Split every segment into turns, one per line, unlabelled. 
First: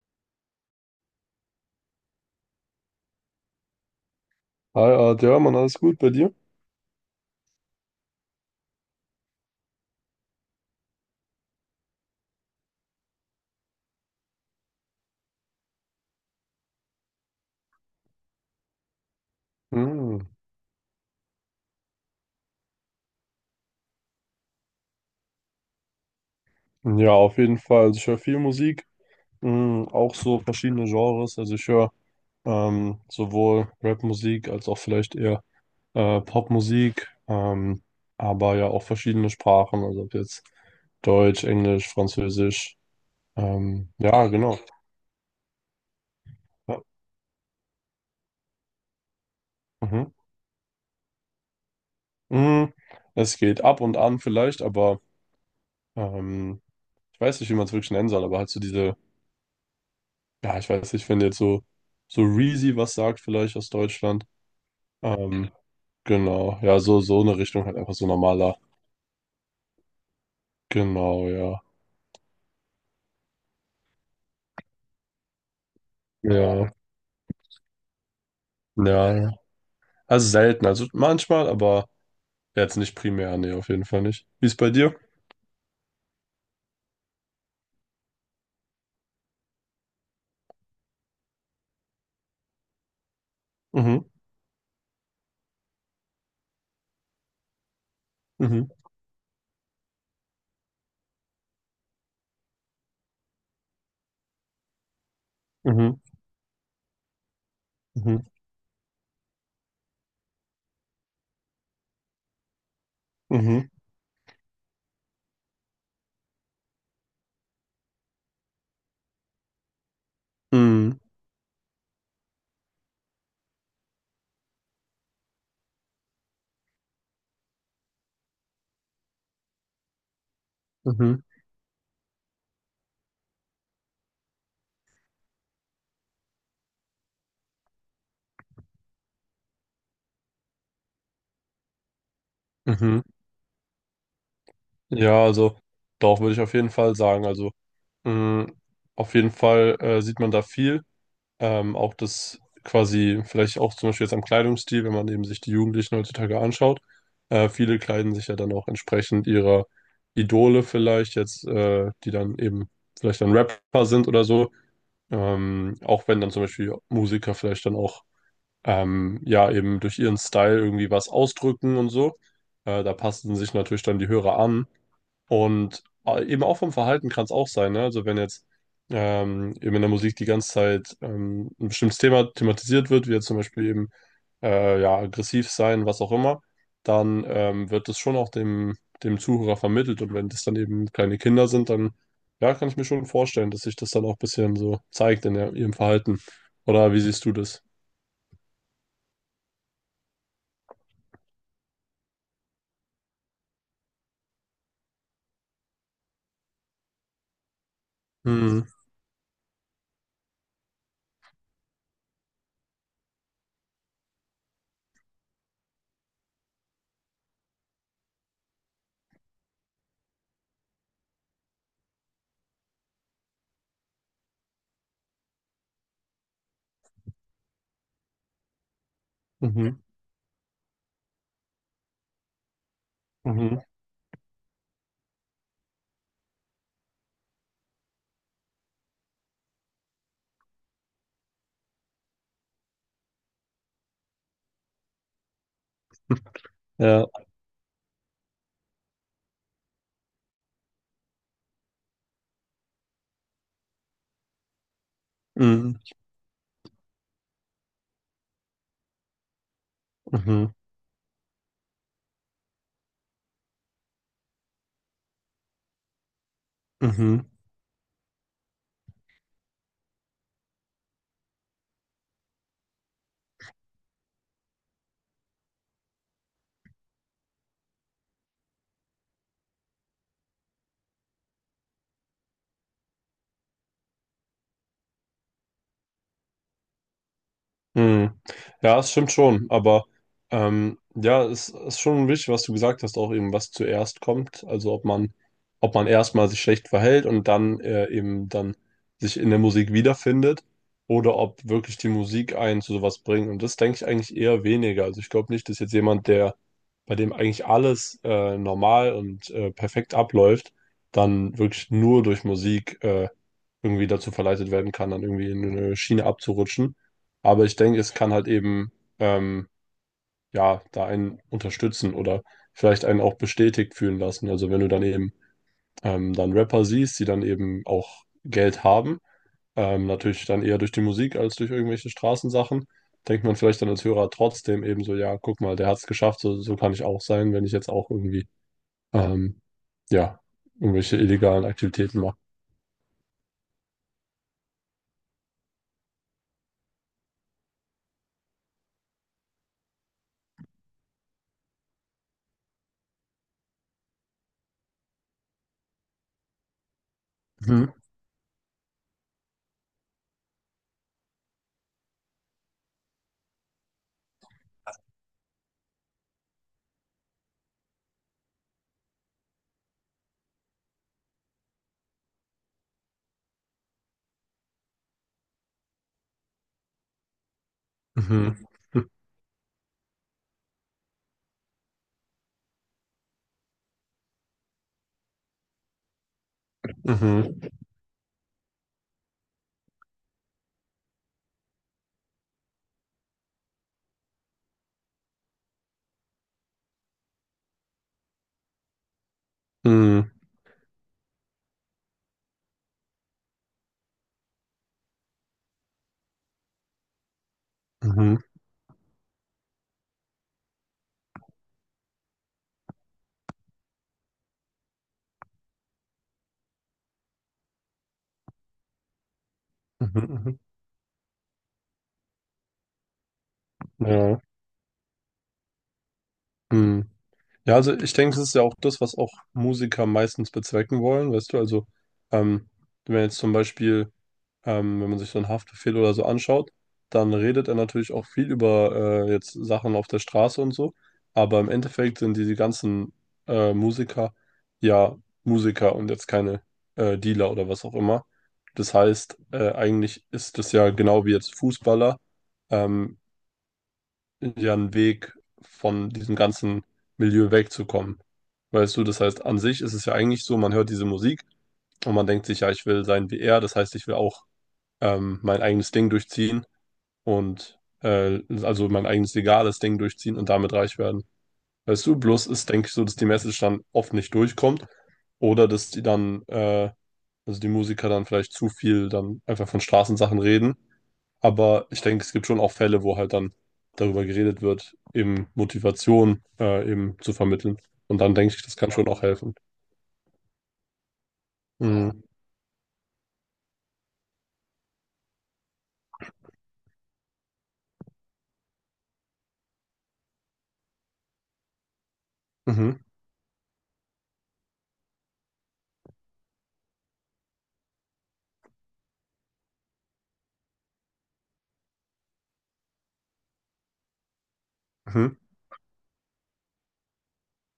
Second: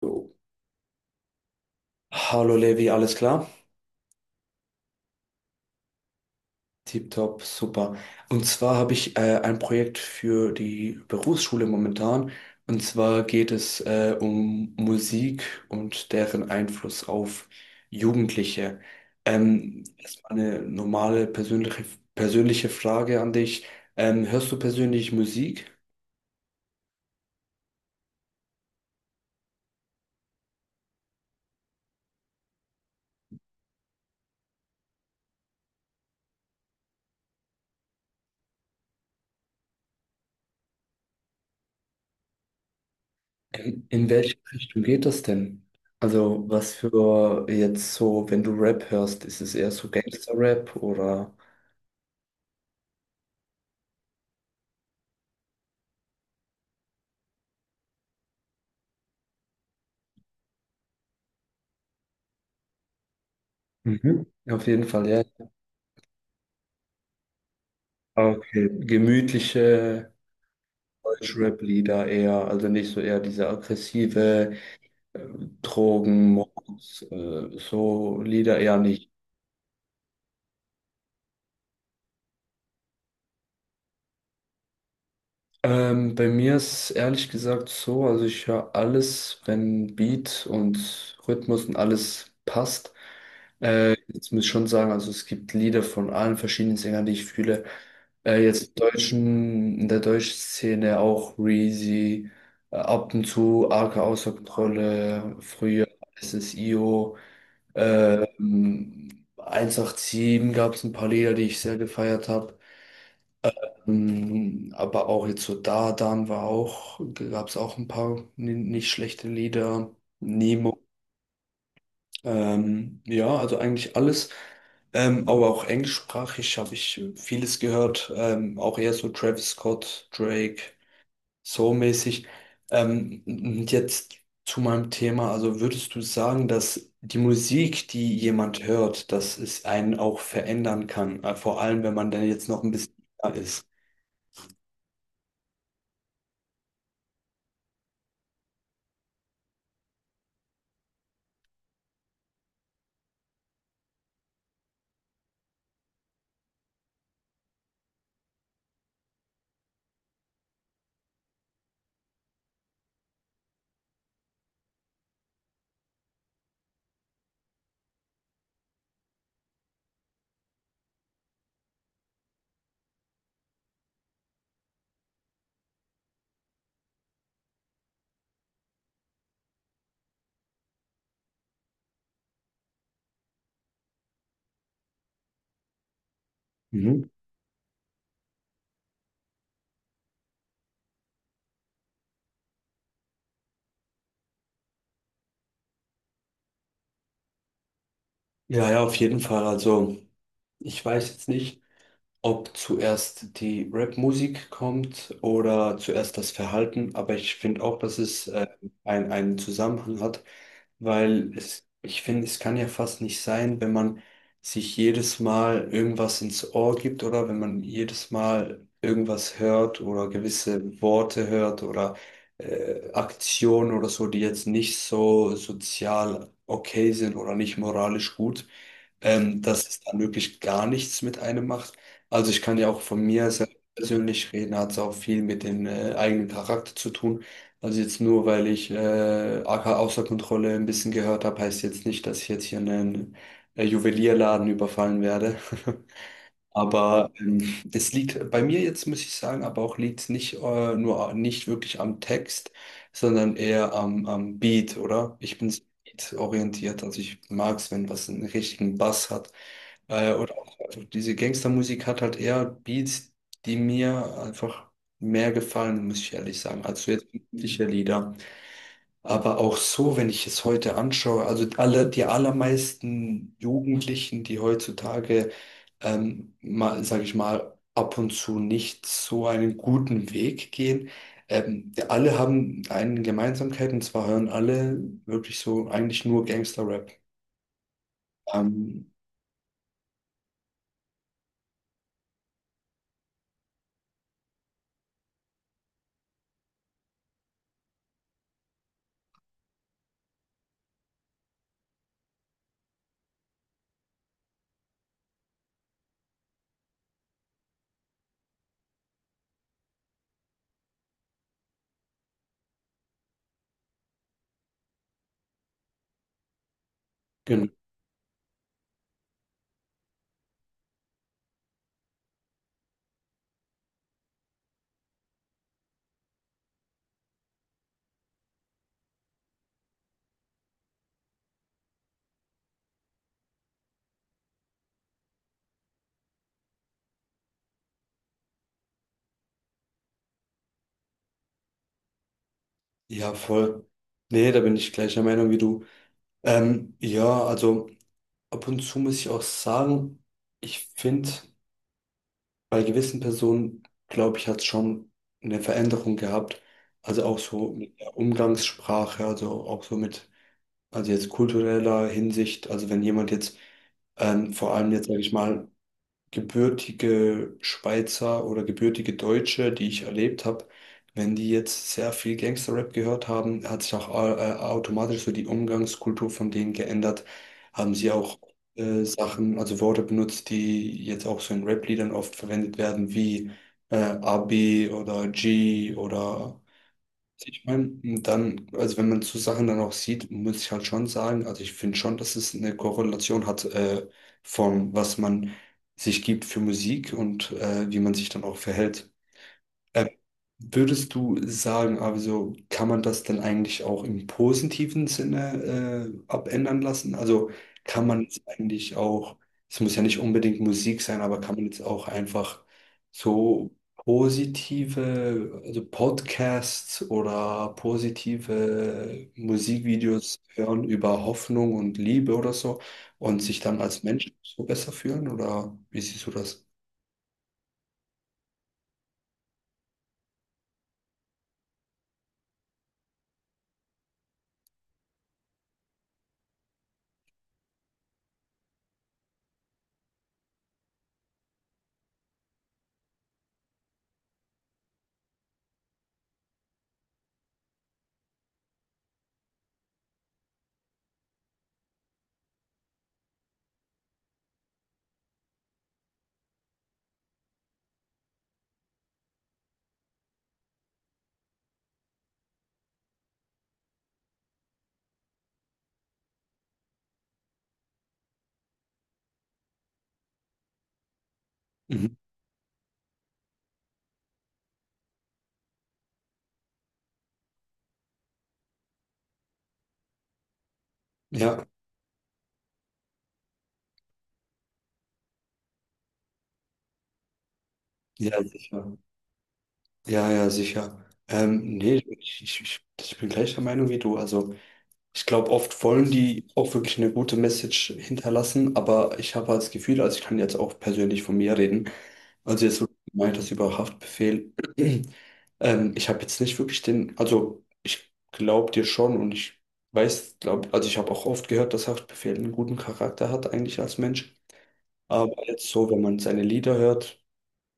Jo. Hallo Levi, alles klar?
Hi, Art, ja, Mann, alles gut bei dir?
Tipptopp, super. Und zwar habe ich ein Projekt für die Berufsschule momentan. Und zwar geht es um Musik und deren Einfluss auf Jugendliche.
Hm.
Erstmal eine persönliche Frage an dich. Hörst du persönlich Musik?
Ja, auf jeden Fall. Also ich höre viel Musik, hm, auch so verschiedene Genres. Also ich höre sowohl Rap-Musik als auch vielleicht eher Popmusik, aber ja auch verschiedene Sprachen, also ob jetzt Deutsch, Englisch, Französisch.
In, in
Ja,
welche
genau.
Richtung geht das denn? Also was
Ja.
für jetzt so, wenn du Rap hörst, ist es eher so
Mhm.
Gangster-Rap oder...
Hm, es geht ab und an vielleicht, aber ähm, ich weiß nicht, wie man es wirklich nennen soll, aber halt so diese... Ja, ich weiß nicht, wenn jetzt so, so Reezy was sagt, vielleicht aus Deutschland.
Mhm. Auf jeden Fall, ja.
Ähm, genau, ja, so, so eine Richtung halt einfach, so normaler.
Okay, gemütliche
Genau, ja.
Deutschrap-Lieder eher, also nicht so eher diese aggressive äh, Drogen,
Ja,
Mords, so Lieder eher nicht.
ja, ja. Also selten, also manchmal, aber jetzt nicht primär, nee, auf jeden Fall nicht. Wie ist bei dir?
Bei mir ist es ehrlich gesagt so, also ich höre alles, wenn Beat und Rhythmus und alles passt.
Mhm,
Jetzt muss ich schon sagen, also es gibt Lieder von allen verschiedenen Sängern, die ich fühle. Jetzt
mhm,
im deutschen, in der deutschen Szene auch Reezy, ab und zu Arke außer Kontrolle, früher
mhm,
SSIO,
mhm,
ähm, 187 gab es ein paar Lieder, die ich sehr gefeiert habe.
mhm,
Aber auch jetzt so Da Dan war auch, gab es auch ein paar nicht schlechte Lieder. Nemo.
mhm,
Ja, also eigentlich alles. Aber auch englischsprachig habe ich vieles gehört. Auch eher so Travis Scott, Drake,
mhm,
so mäßig. Und jetzt zu meinem Thema. Also würdest du sagen, dass die Musik, die jemand hört, dass es einen auch verändern kann? Vor allem, wenn man dann jetzt noch ein bisschen
mhm.
jünger ist.
Ja, also doch, würde ich auf jeden Fall sagen. Also, mh, auf jeden Fall sieht man da viel. Auch das quasi, vielleicht auch zum Beispiel jetzt am Kleidungsstil, wenn man eben sich die Jugendlichen heutzutage anschaut. Viele kleiden sich ja dann auch entsprechend ihrer Idole vielleicht, jetzt, die dann eben vielleicht dann Rapper sind oder so. Auch wenn dann zum Beispiel Musiker vielleicht dann auch ja, eben durch ihren Style irgendwie was ausdrücken und so. Da passen sich natürlich dann die Hörer an. Und eben auch vom Verhalten kann es auch sein, ne? Also wenn jetzt eben in der Musik die ganze Zeit ein bestimmtes Thema thematisiert wird, wie jetzt zum Beispiel eben ja, aggressiv sein, was auch immer,
Mhm.
dann wird das schon auch dem, dem Zuhörer vermittelt. Und wenn das dann eben kleine Kinder sind, dann ja, kann ich mir schon vorstellen, dass sich das dann auch ein bisschen so zeigt in der, ihrem Verhalten. Oder wie siehst du das?
Ja, ja, auf jeden Fall. Also ich weiß jetzt nicht, ob zuerst die Rap-Musik kommt oder zuerst das Verhalten, aber ich finde auch, dass es einen Zusammenhang hat, weil es, ich finde, es kann ja fast nicht sein, wenn man sich jedes Mal irgendwas ins Ohr gibt oder wenn man jedes Mal irgendwas hört oder gewisse Worte hört oder Aktionen oder so, die jetzt nicht so sozial okay sind oder nicht moralisch gut, dass
Mhm,
es dann wirklich gar nichts mit einem macht. Also ich kann ja auch von mir selbst
mhm,
persönlich reden, hat es auch viel mit dem eigenen Charakter zu tun. Also jetzt nur, weil ich AK außer Kontrolle ein bisschen gehört habe, heißt jetzt nicht, dass ich jetzt hier einen Juwelierladen überfallen werde.
ja,
Aber es liegt bei mir jetzt, muss ich sagen, aber auch liegt es nicht wirklich am Text, sondern eher am Beat, oder? Ich bin
mhm,
beat orientiert, also ich mag es, wenn was einen richtigen Bass hat. Und
mhm,
auch, also diese Gangstermusik hat halt eher Beats, die mir einfach mehr gefallen, muss ich ehrlich sagen, als so jetzt
mhm.
übliche Lieder. Aber auch so, wenn ich es heute anschaue, also alle, die allermeisten Jugendlichen, die heutzutage, mal, sage ich mal, ab und zu nicht so einen guten Weg gehen, die alle haben eine Gemeinsamkeit und zwar hören alle wirklich so eigentlich nur Gangster-Rap.
Hm. Ja,
Ähm,
es stimmt schon, aber ja, es ist schon wichtig, was du gesagt hast, auch eben, was zuerst kommt. Also ob man erstmal sich schlecht verhält und dann eben dann sich in der Musik wiederfindet oder ob wirklich die Musik einen zu sowas bringt. Und das denke ich eigentlich eher weniger. Also ich glaube nicht, dass jetzt jemand, der, bei dem eigentlich alles normal und perfekt abläuft, dann wirklich nur durch Musik irgendwie dazu verleitet werden kann, dann irgendwie in eine Schiene abzurutschen. Aber
genau.
ich denke, es kann halt eben, ähm, ja, da einen unterstützen oder vielleicht einen auch bestätigt fühlen lassen. Also wenn du dann eben dann Rapper siehst, die dann eben auch Geld haben, natürlich dann eher durch die Musik als durch irgendwelche Straßensachen, denkt man vielleicht dann als Hörer trotzdem eben so, ja, guck mal, der hat es geschafft, so, so kann ich auch sein, wenn ich jetzt auch irgendwie, ähm, ja, irgendwelche illegalen Aktivitäten mache.
Ja, voll. Nee, da bin ich gleicher Meinung wie du. Ja, also ab und zu muss ich auch sagen, ich finde, bei gewissen Personen, glaube ich, hat es schon eine Veränderung gehabt. Also auch so
Mhm,
mit der Umgangssprache, also auch so mit, also jetzt kultureller Hinsicht. Also wenn jemand jetzt, vor allem jetzt, sage ich mal, gebürtige Schweizer oder gebürtige Deutsche, die ich erlebt habe, wenn die jetzt sehr viel Gangster-Rap gehört haben, hat sich auch automatisch so die Umgangskultur von denen geändert. Haben sie auch
mhm,
Sachen, also Worte benutzt, die jetzt auch so in Rap-Liedern oft verwendet werden, wie AB oder G oder ich
mhm,
meine, dann, also wenn man so Sachen dann auch sieht, muss ich halt schon sagen, also ich finde schon, dass es eine Korrelation hat, von was man sich gibt für Musik und wie man sich dann auch verhält. Äh,
mhm,
Würdest du sagen, also kann man das dann eigentlich auch im positiven Sinne abändern lassen? Also kann man jetzt
mhm,
eigentlich auch, Es muss ja nicht unbedingt Musik sein, aber kann man jetzt auch einfach so positive, also Podcasts oder positive
mhm,
Musikvideos
mhm.
hören über Hoffnung und Liebe oder so und sich dann als Mensch
Ja.
so besser fühlen? Oder wie siehst du das?
Hm. Ja, also ich denke, das ist ja auch das, was auch Musiker meistens bezwecken wollen, weißt du, also ähm, wenn jetzt zum Beispiel, wenn man sich so einen Haftbefehl oder so anschaut, dann redet er natürlich auch viel über jetzt Sachen auf der Straße und so, aber im Endeffekt sind diese ganzen Musiker ja Musiker und jetzt keine Dealer oder was auch immer. Das heißt, eigentlich ist das ja genau wie jetzt Fußballer. Ähm, ja, einen Weg, von diesem ganzen Milieu wegzukommen. Weißt du, das heißt, an sich ist es ja eigentlich so, man hört diese Musik und man denkt sich, ja, ich will sein wie er, das heißt, ich will auch mein eigenes Ding durchziehen und also mein eigenes legales Ding durchziehen und damit reich werden. Weißt
Mhm.
du, bloß ist, denke ich, so, dass die Message dann oft nicht durchkommt oder dass die dann, also die Musiker dann vielleicht zu viel dann einfach von Straßensachen reden,
Ja,
aber ich denke, es gibt schon auch Fälle, wo halt dann darüber geredet wird, eben Motivation eben zu vermitteln. Und dann
ja,
denke ich, das kann
sicher.
schon auch helfen.
Ja, ja, sicher. Nee,
Mhm,
ich bin gleicher Meinung wie du. Also ich glaube, oft wollen die auch wirklich eine gute Message hinterlassen, aber ich habe halt das Gefühl, also ich kann jetzt auch persönlich von mir reden. Also jetzt, wo du
mhm,
gemeint hast über Haftbefehl, ich habe jetzt nicht wirklich den, also ich glaube dir schon und ich weiß, glaub, also ich habe auch oft gehört, dass Haftbefehl einen guten Charakter hat eigentlich als Mensch. Aber
mhm,
jetzt so, wenn man seine Lieder hört,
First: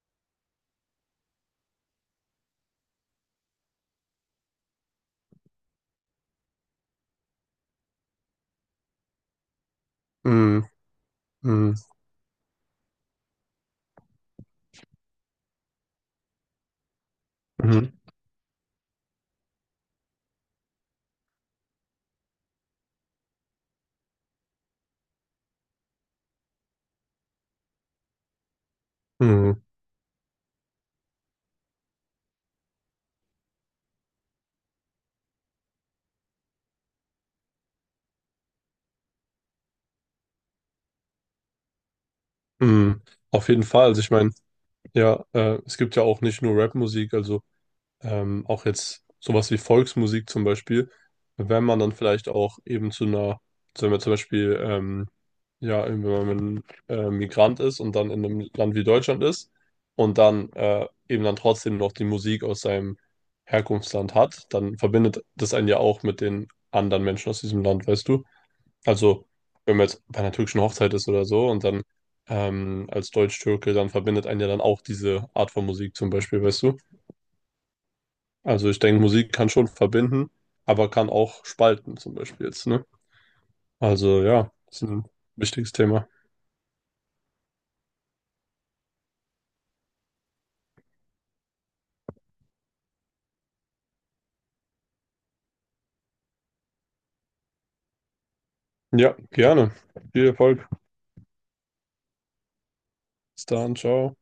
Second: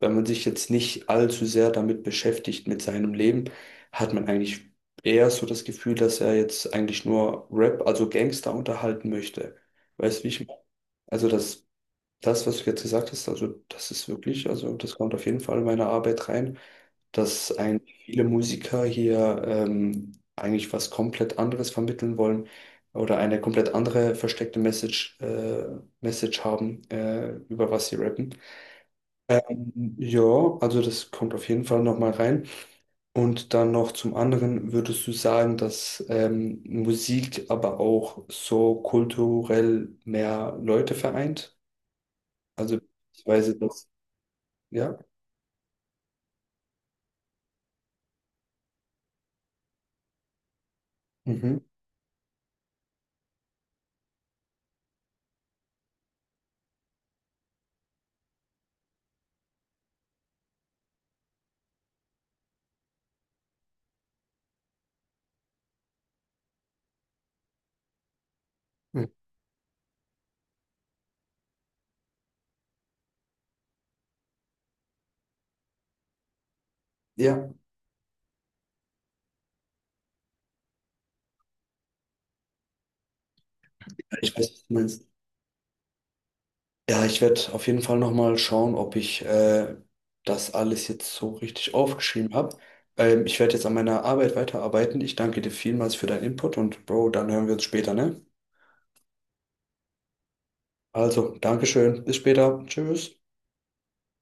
wenn man sich jetzt nicht allzu sehr damit beschäftigt mit seinem Leben, hat man eigentlich eher so das Gefühl, dass er jetzt eigentlich nur Rap, also Gangster unterhalten möchte. Weißt du, wie ich meine?
mhm,
Also
mhm,
was du jetzt gesagt hast, also das ist wirklich, also das kommt auf jeden Fall in meine Arbeit rein, dass
mhm,
eigentlich viele Musiker hier, eigentlich was komplett anderes vermitteln wollen oder eine komplett andere versteckte Message haben, über was sie rappen.
mhm,
Ja, also das kommt auf jeden Fall nochmal rein. Und dann noch zum anderen, würdest du sagen, dass Musik aber auch so kulturell mehr Leute vereint? Also
mhm. Auf
beziehungsweise
jeden Fall.
das,
Also ich meine,
ja?
ja, es gibt ja auch nicht nur Rap-Musik, also auch jetzt sowas wie Volksmusik zum Beispiel,
Mhm.
wenn man dann vielleicht auch eben zu einer, also wenn man zum Beispiel, ja, wenn man Migrant ist und dann in einem Land wie Deutschland ist und dann eben dann trotzdem noch die Musik aus seinem Herkunftsland hat, dann verbindet das einen ja auch mit den anderen Menschen aus diesem Land, weißt du?
Mhm.
Also, wenn man jetzt bei einer türkischen Hochzeit ist oder so und dann als Deutsch-Türke, dann verbindet einen ja dann auch diese Art von Musik zum Beispiel, weißt du?
Ja,
Also ich denke, Musik kann schon verbinden, aber kann auch spalten zum Beispiel jetzt, ne? Also
ich weiß,
ja,
was du
ist
meinst.
ein wichtiges Thema.
Ja, ich werde auf jeden Fall nochmal schauen, ob ich das alles jetzt so richtig aufgeschrieben habe. Ich werde jetzt an meiner Arbeit weiterarbeiten. Ich danke dir vielmals für deinen Input und Bro, dann hören wir uns später, ne?
Ja, gerne. Viel Erfolg.
Also, Dankeschön. Bis später. Tschüss.
Bis dann, ciao.